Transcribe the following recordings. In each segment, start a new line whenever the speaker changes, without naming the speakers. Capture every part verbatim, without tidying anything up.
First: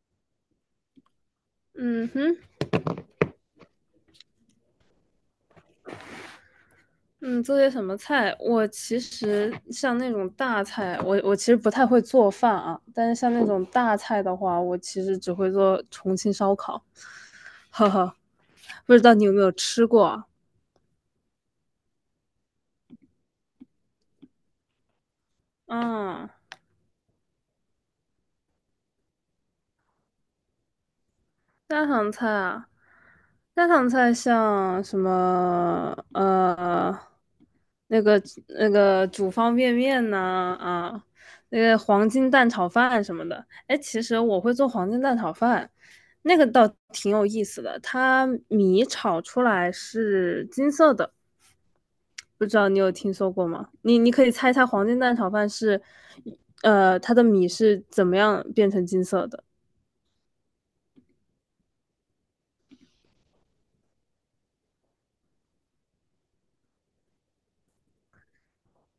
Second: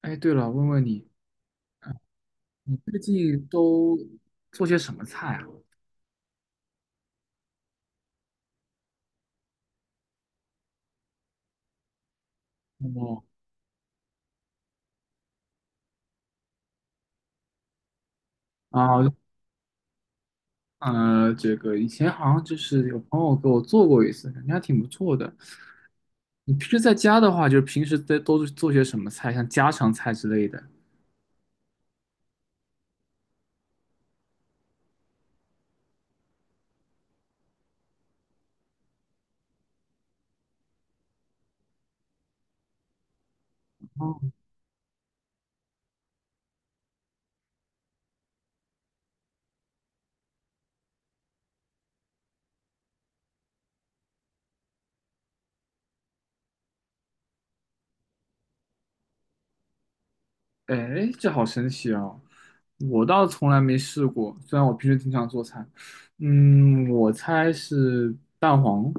哎，对了，问问你，啊
嗯哼，
你最近都做些什么菜啊？
嗯，做些什么菜？我其实像那种大菜，我我其实不太会做饭啊。但是
哦。
像那种大菜的话，我其实只会做重庆烧烤，呵呵，不知
啊。
道你有没有吃过啊？
呃，这个以前好像就是有朋友给我做过一次，感觉还挺不错的。
嗯。
你平时在家的话，就是平时在都是做些什么菜，像家常菜之类的？
家常菜啊，家常菜像什么呃，那个那个煮方便面呐啊，那个黄金蛋炒饭什么的。哎，其实
哦。
我会做黄金蛋炒饭，那个倒挺有意思的。它米炒出来是金色的，不知道你有听说过吗？你你可以猜猜黄金蛋炒饭是，呃，它的米是怎么样变成金色的？
哎，这好神奇哦！我倒从来没试过，虽然我平时经常做菜。嗯，我猜是蛋黄。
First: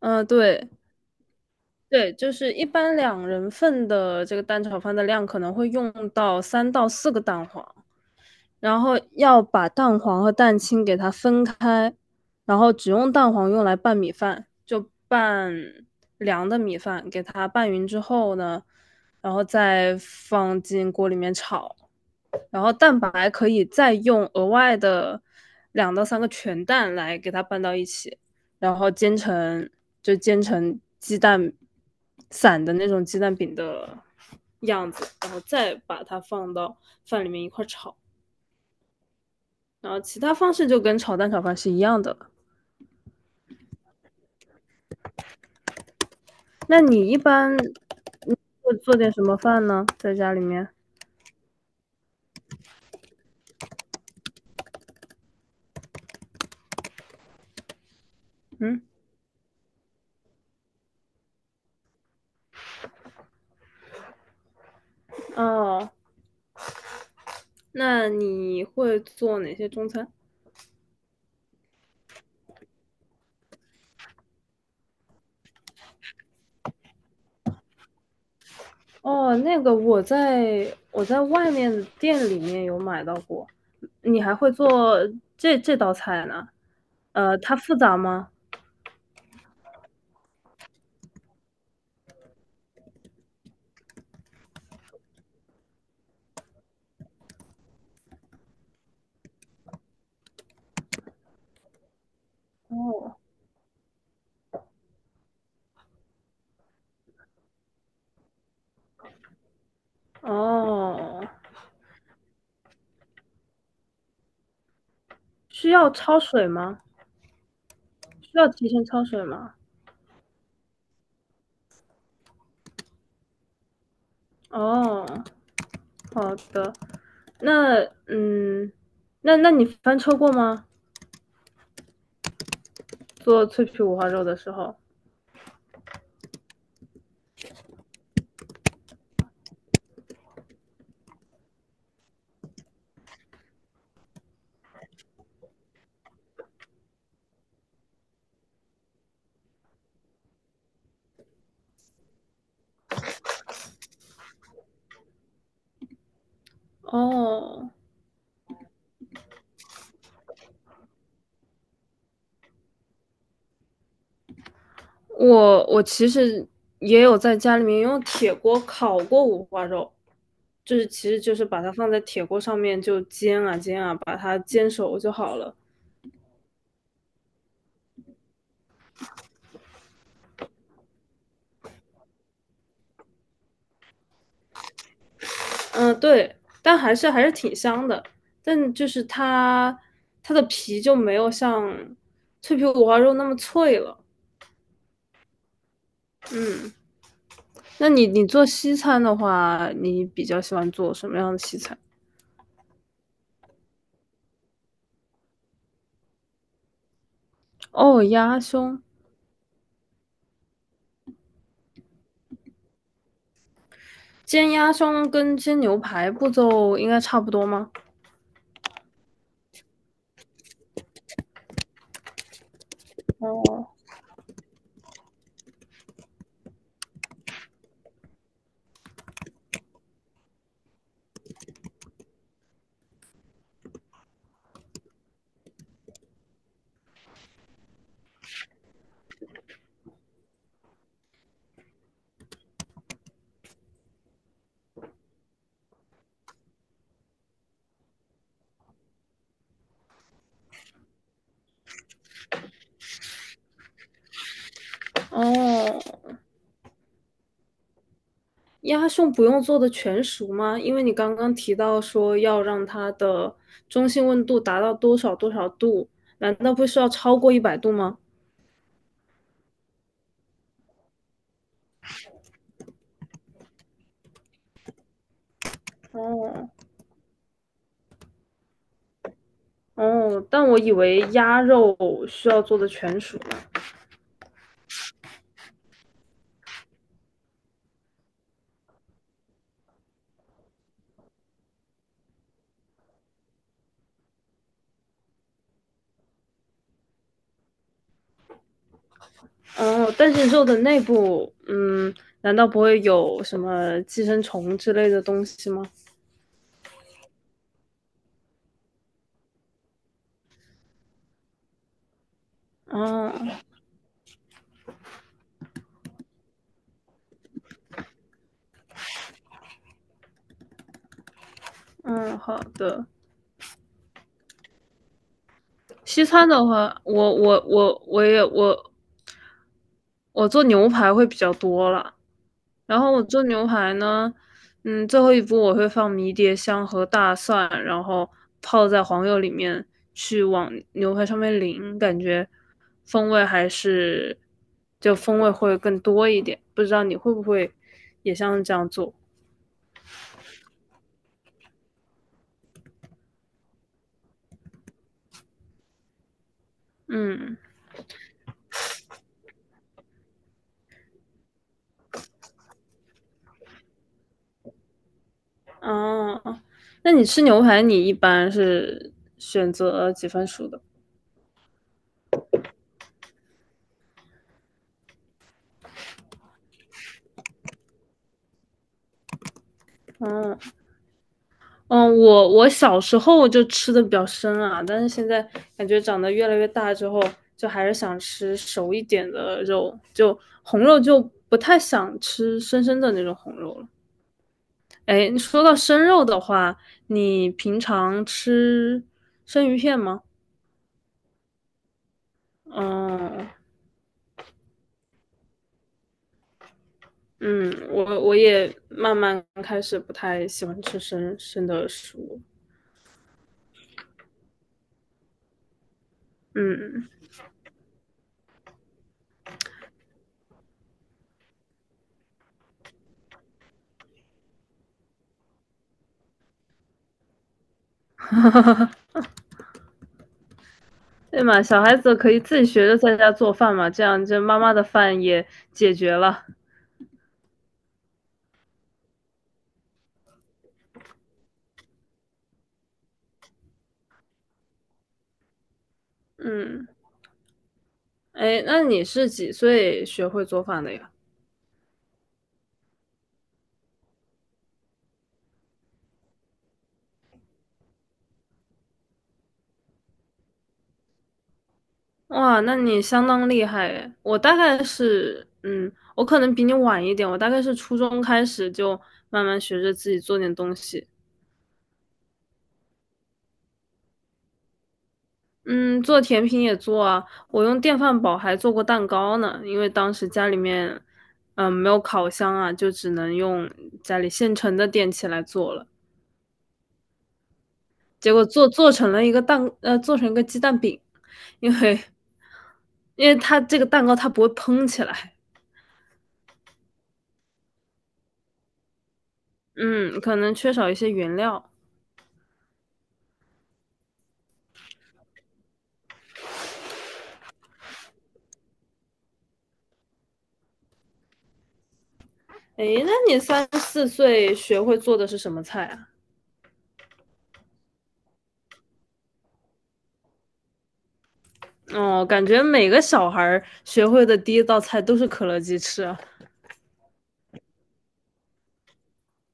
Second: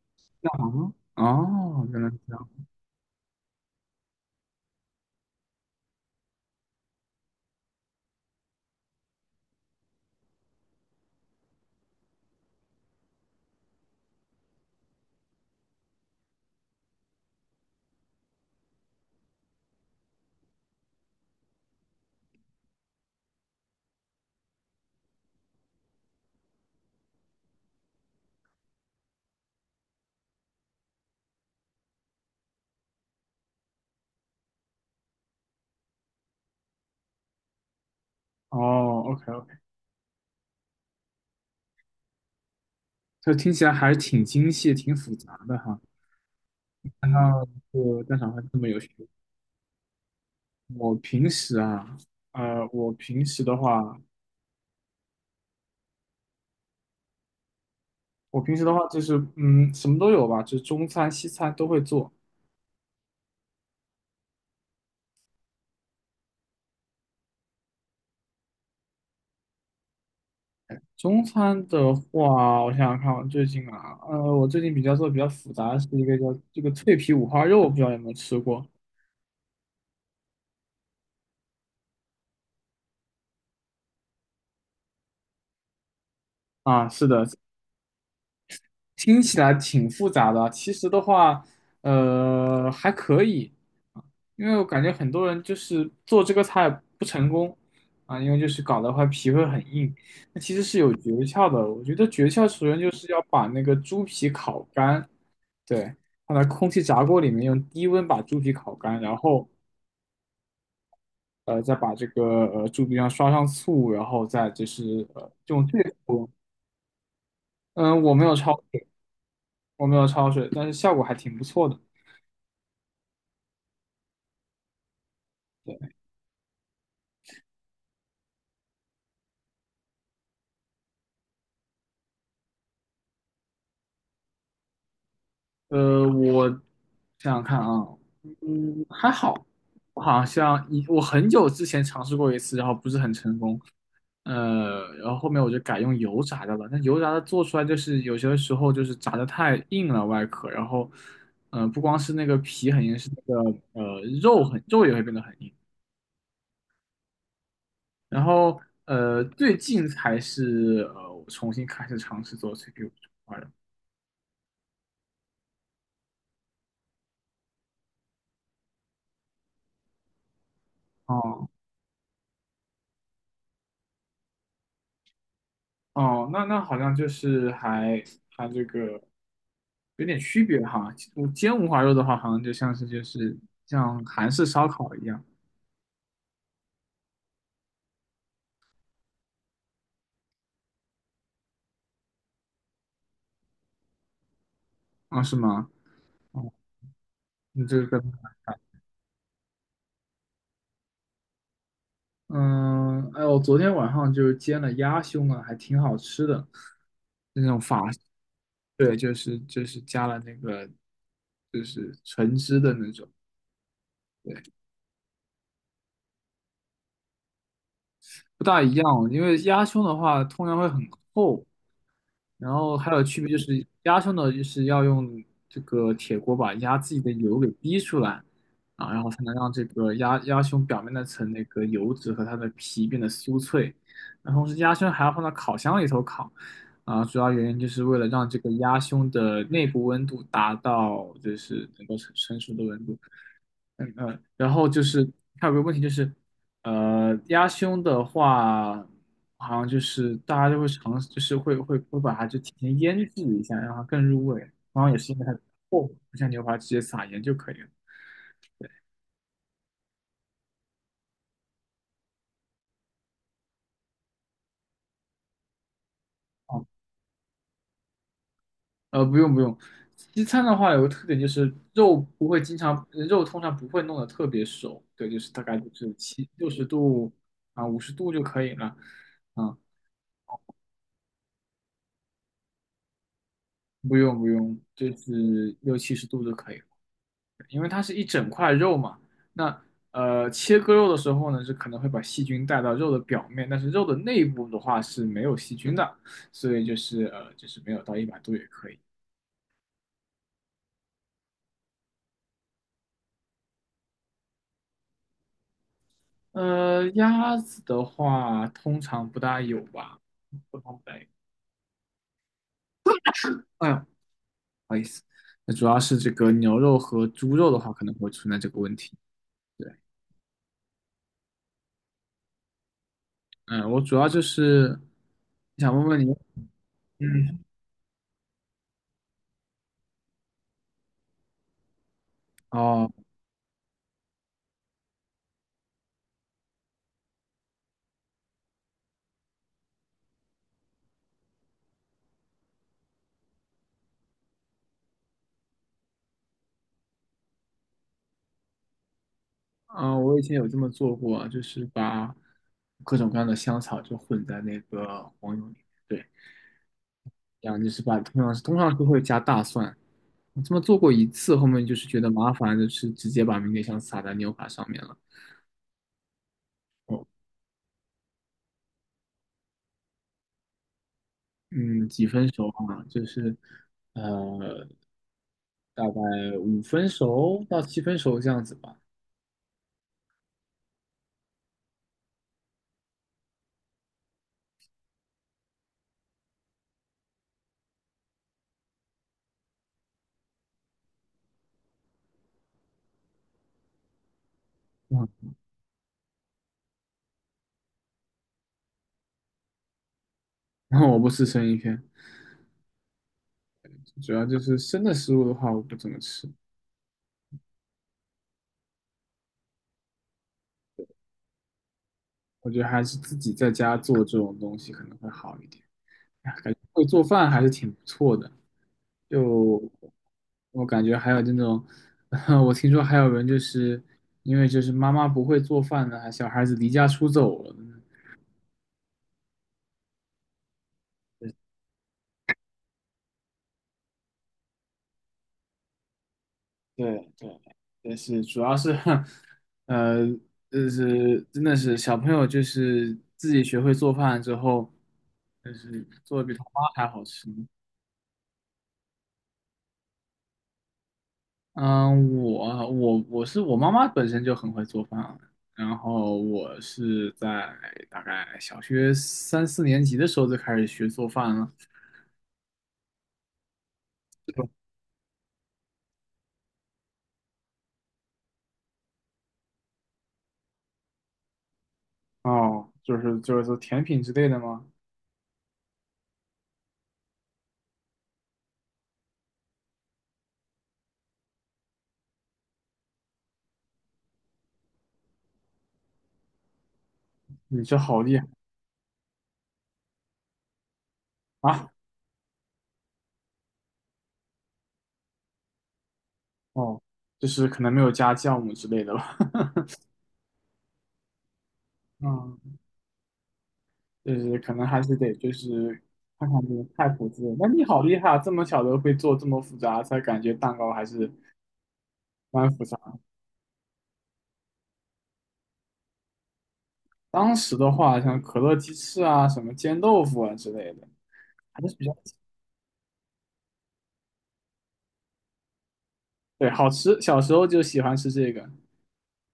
嗯、
蛋
对。
黄吗？哦，原来
对，
是这
就
样。
是一般两人份的这个蛋炒饭的量可能会用到三到四个蛋黄，然后要把蛋黄和蛋清给它分开，然后只用蛋黄用来拌米饭，就拌凉的米饭，给它拌匀之后呢，然后再放进锅里面炒。然后蛋白可以再用额外的两到三个全蛋来给它拌到一起，然后煎成就煎成鸡蛋散的那种鸡蛋饼的样子，然后再把它放到饭里面一块炒。
哦， o k
然后其他方式就跟炒蛋炒饭是一样的了。
这听起来还是挺精细、挺复杂的哈。
那你
看
一
到
般
这蛋炒饭这么
会
有学
做
问。
点什么饭呢？在家里面？
我平时啊，呃，我平时的话，我平时的
嗯，
话就是，嗯，什么都有吧，就是中餐、西餐都会做。
哦，那你会做哪些中餐？
中餐的话，我想想看，我最近啊，呃，我最近比较做的比较复杂的是一个叫这个脆皮五花肉，不知道有没有吃过。
哦，那个我在我在外面的店里面有买到过。你还会做这这道菜呢？
啊？是的。
呃，它复杂吗？
听起来挺复杂的，其实的话，呃，还可以。因为我感觉很多人就是做这个菜不成功啊，因为就是搞的话皮会很硬，那其实是有诀窍的。我觉得诀窍首先就是
哦
要把那个猪皮烤干。对，放在空气炸锅里面用低温把猪皮烤干，然后
哦，
呃再把这个呃猪皮上刷上醋，然后再就是呃用
需
这
要
个
焯
锅。
水吗？
嗯，我没
需
有
要
焯
提前
水。
焯水吗？
我没有焯水，但是效果还挺不错的。
哦，好的。那嗯，那那你翻车过吗？做脆皮五花肉的时候？
呃，我想想看啊，嗯，还好。我好像一我很久之前尝试过一次，然后不是很成功，呃，然后后面我就改用油炸的了。那油炸的做出来就是有些时候就是炸的太硬了外壳，然后，嗯、不光是那个皮很硬，是那个呃肉很肉也会变得很硬。
哦
然后呃，最近才是呃我重新开始尝试做 C P U 这块的。
我我其实也有在家里面用铁锅烤过五花肉，就是其实就是
哦。
把它放在铁锅上面就煎啊煎啊，把它煎熟就好了。
哦，那那好像就是还还这个有点区别哈。我煎五花肉的话，好像就像是就是像韩式烧烤一样
嗯，对，但还是还是挺香的，但就是它它的皮就没有像脆皮五花肉那么脆了。
啊。是吗？哦，
嗯，
你这
那
个，
你你做西餐的话，你比较喜欢做什么样的西餐？
嗯，哎，我昨天晚上就是煎了鸭胸啊，还挺好吃的，那种法。
哦，鸭胸，
对，就是就是加了那个就是橙汁的那种。
煎鸭胸跟煎牛排步骤应该差不多吗？
不大一样哦，因为鸭胸的话通常会很厚。然后还有区别就是
哦。
鸭胸呢，就是要用这个铁锅把鸭自己的油给逼出来啊，然后才能让这个鸭鸭胸表面那层那个油脂和它的皮变得酥脆。那同时鸭胸还要放到烤箱里头烤啊，主要原因就是为了让这个鸭胸的内部温度达到就是能够成成熟的温度。嗯嗯，然后就是还有个问题就是，呃，鸭胸的话，好像就是大家就会尝试，就是会会会把它就提前腌制一下，让它更入味。然后也是因为它厚，
哦，
不像牛排直接撒盐就可以了。
鸭胸不用做的全熟吗？因为你刚刚提到说要让它的中性温度达到多少多少度，难道
啊，
不需要超过一百度吗？
呃，不用不用。西餐的话有个特点就是肉不会经常，肉通常不会弄得特别熟。对，就是大概就是七
哦
六十度啊，五十度就可以了。啊，
哦，但我以为鸭肉需要做的全熟呢。
不用不用，就是六七十度就可以。了。因为它是一整块肉嘛。那呃，切割肉的时候呢，是可能会把细菌带到肉的表面，但是肉的内部的话是没有细菌的，所以就是呃，就是没有到一百度也可以。
哦，但是肉的内部，嗯，难道不会有什么寄生虫之类的东西吗？
呃，鸭子的话通常不大有吧，通常不大有。
哦，
哎呦，那主要是这个牛肉和猪肉的话，可能会存在这个问题。对。
嗯，好的。
嗯，我主要就是想问问
西
你。
餐的话，我
嗯。
我我我也我我做牛排会比较多了。然
哦。
后我做牛排呢，嗯，最后一步我会放迷迭香和大蒜，然后泡在黄油里面去往牛排上面淋，感觉风味还是就风味会更多一点。不知道你会不会也像这样做？
啊，我以前有这么做过，就是把各种各样的香草就混在那个黄油里，面。对，
嗯，
然后就是把通常是通常是会加大蒜。我这么做过一次，后面就是觉得麻烦，就是直接把迷迭香撒在牛排上面了。
哦，那你
哦。
吃牛排你一般是选择几分熟的？
嗯，几分熟啊？就是呃，大概五分熟到七分熟这样子吧。
哦。嗯，我我小时候就吃的比较生啊，但是现在感觉长得越来越大之后，就还是想吃熟一点的肉，就红肉就不太想吃生生的那种红肉了。
嗯，
哎，说到生肉的话，你平常吃生鱼片吗？
然后我不吃生鱼片，
嗯
主要就是生的食物的话，我不怎么吃。
嗯，我我也慢慢开始不太喜欢吃生生的食物。
我觉得还是自己在家做这种东西可能会好一点。哎，感觉会
嗯。
做饭还是挺不错的。就我感觉还有那种，我听说还有人就是因为就是妈妈不会做饭呢，还小孩子离家出走了。
对嘛，小孩子可以自己学着在家做饭嘛，这样就妈妈的饭也解决了。
对对，但是主要是，呃，就是真的是小朋友就是自己学会做饭之后，就是做的比他妈
嗯，
还好吃。
哎，那你是几岁学会做饭的呀？
嗯，我我我是我妈妈本身就很会做饭，然后我是在大概小学三四年级的时候就开始学做饭了。
哇，那你相当厉害诶！我大概是，嗯，我可能比你晚一点，我大概是初中开始就慢慢学着自己做点东西。
哦，就是就是说甜品之类的吗？
嗯，做甜品也做啊，我用电饭煲还做过蛋糕呢，因为当时家里面，嗯，没有烤箱啊，就只能用家里现成的电器来做了。
你这好
结
厉
果
害
做做成了一个蛋，呃，做成一个鸡蛋饼，因
啊！
为因为它这个蛋糕它不会蓬起来，
哦，就是可能没有加酵母之类的吧。
嗯，可能缺少一些原料。
嗯，就是可能还是得就是看看这个菜谱之类的。那你好厉害啊，这么小的会做这么复杂，才感觉蛋糕还是蛮复
哎，
杂。
那你三四岁学会做的是什么菜啊？
当时的话，像可乐鸡翅啊、什么煎豆腐啊之类的，还是比较。
哦，感觉每个小孩学会的第一道菜都是可乐鸡翅啊。
对，好吃。小时候就喜欢吃这个。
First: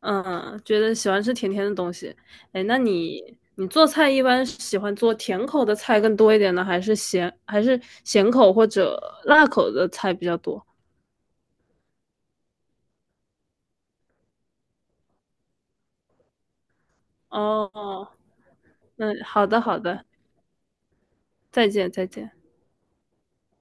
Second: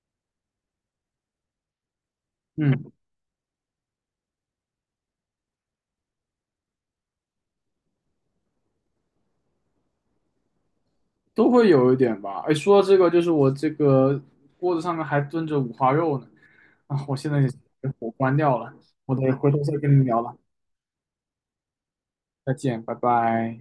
嗯，觉得喜欢吃甜甜的东西。哎，那
嗯，
你你做菜一般喜欢做甜口的菜更多一点呢，还是咸还是咸口或者辣口的菜比较多？
都会有一点吧。哎，说到这个，就是我这个锅子上面还炖着五花肉呢，啊，我现在也给火
哦，
关掉了，我
嗯，
得
好
回头
的，
再
好
跟你
的，
聊了。
再见，再见。
再见，拜拜。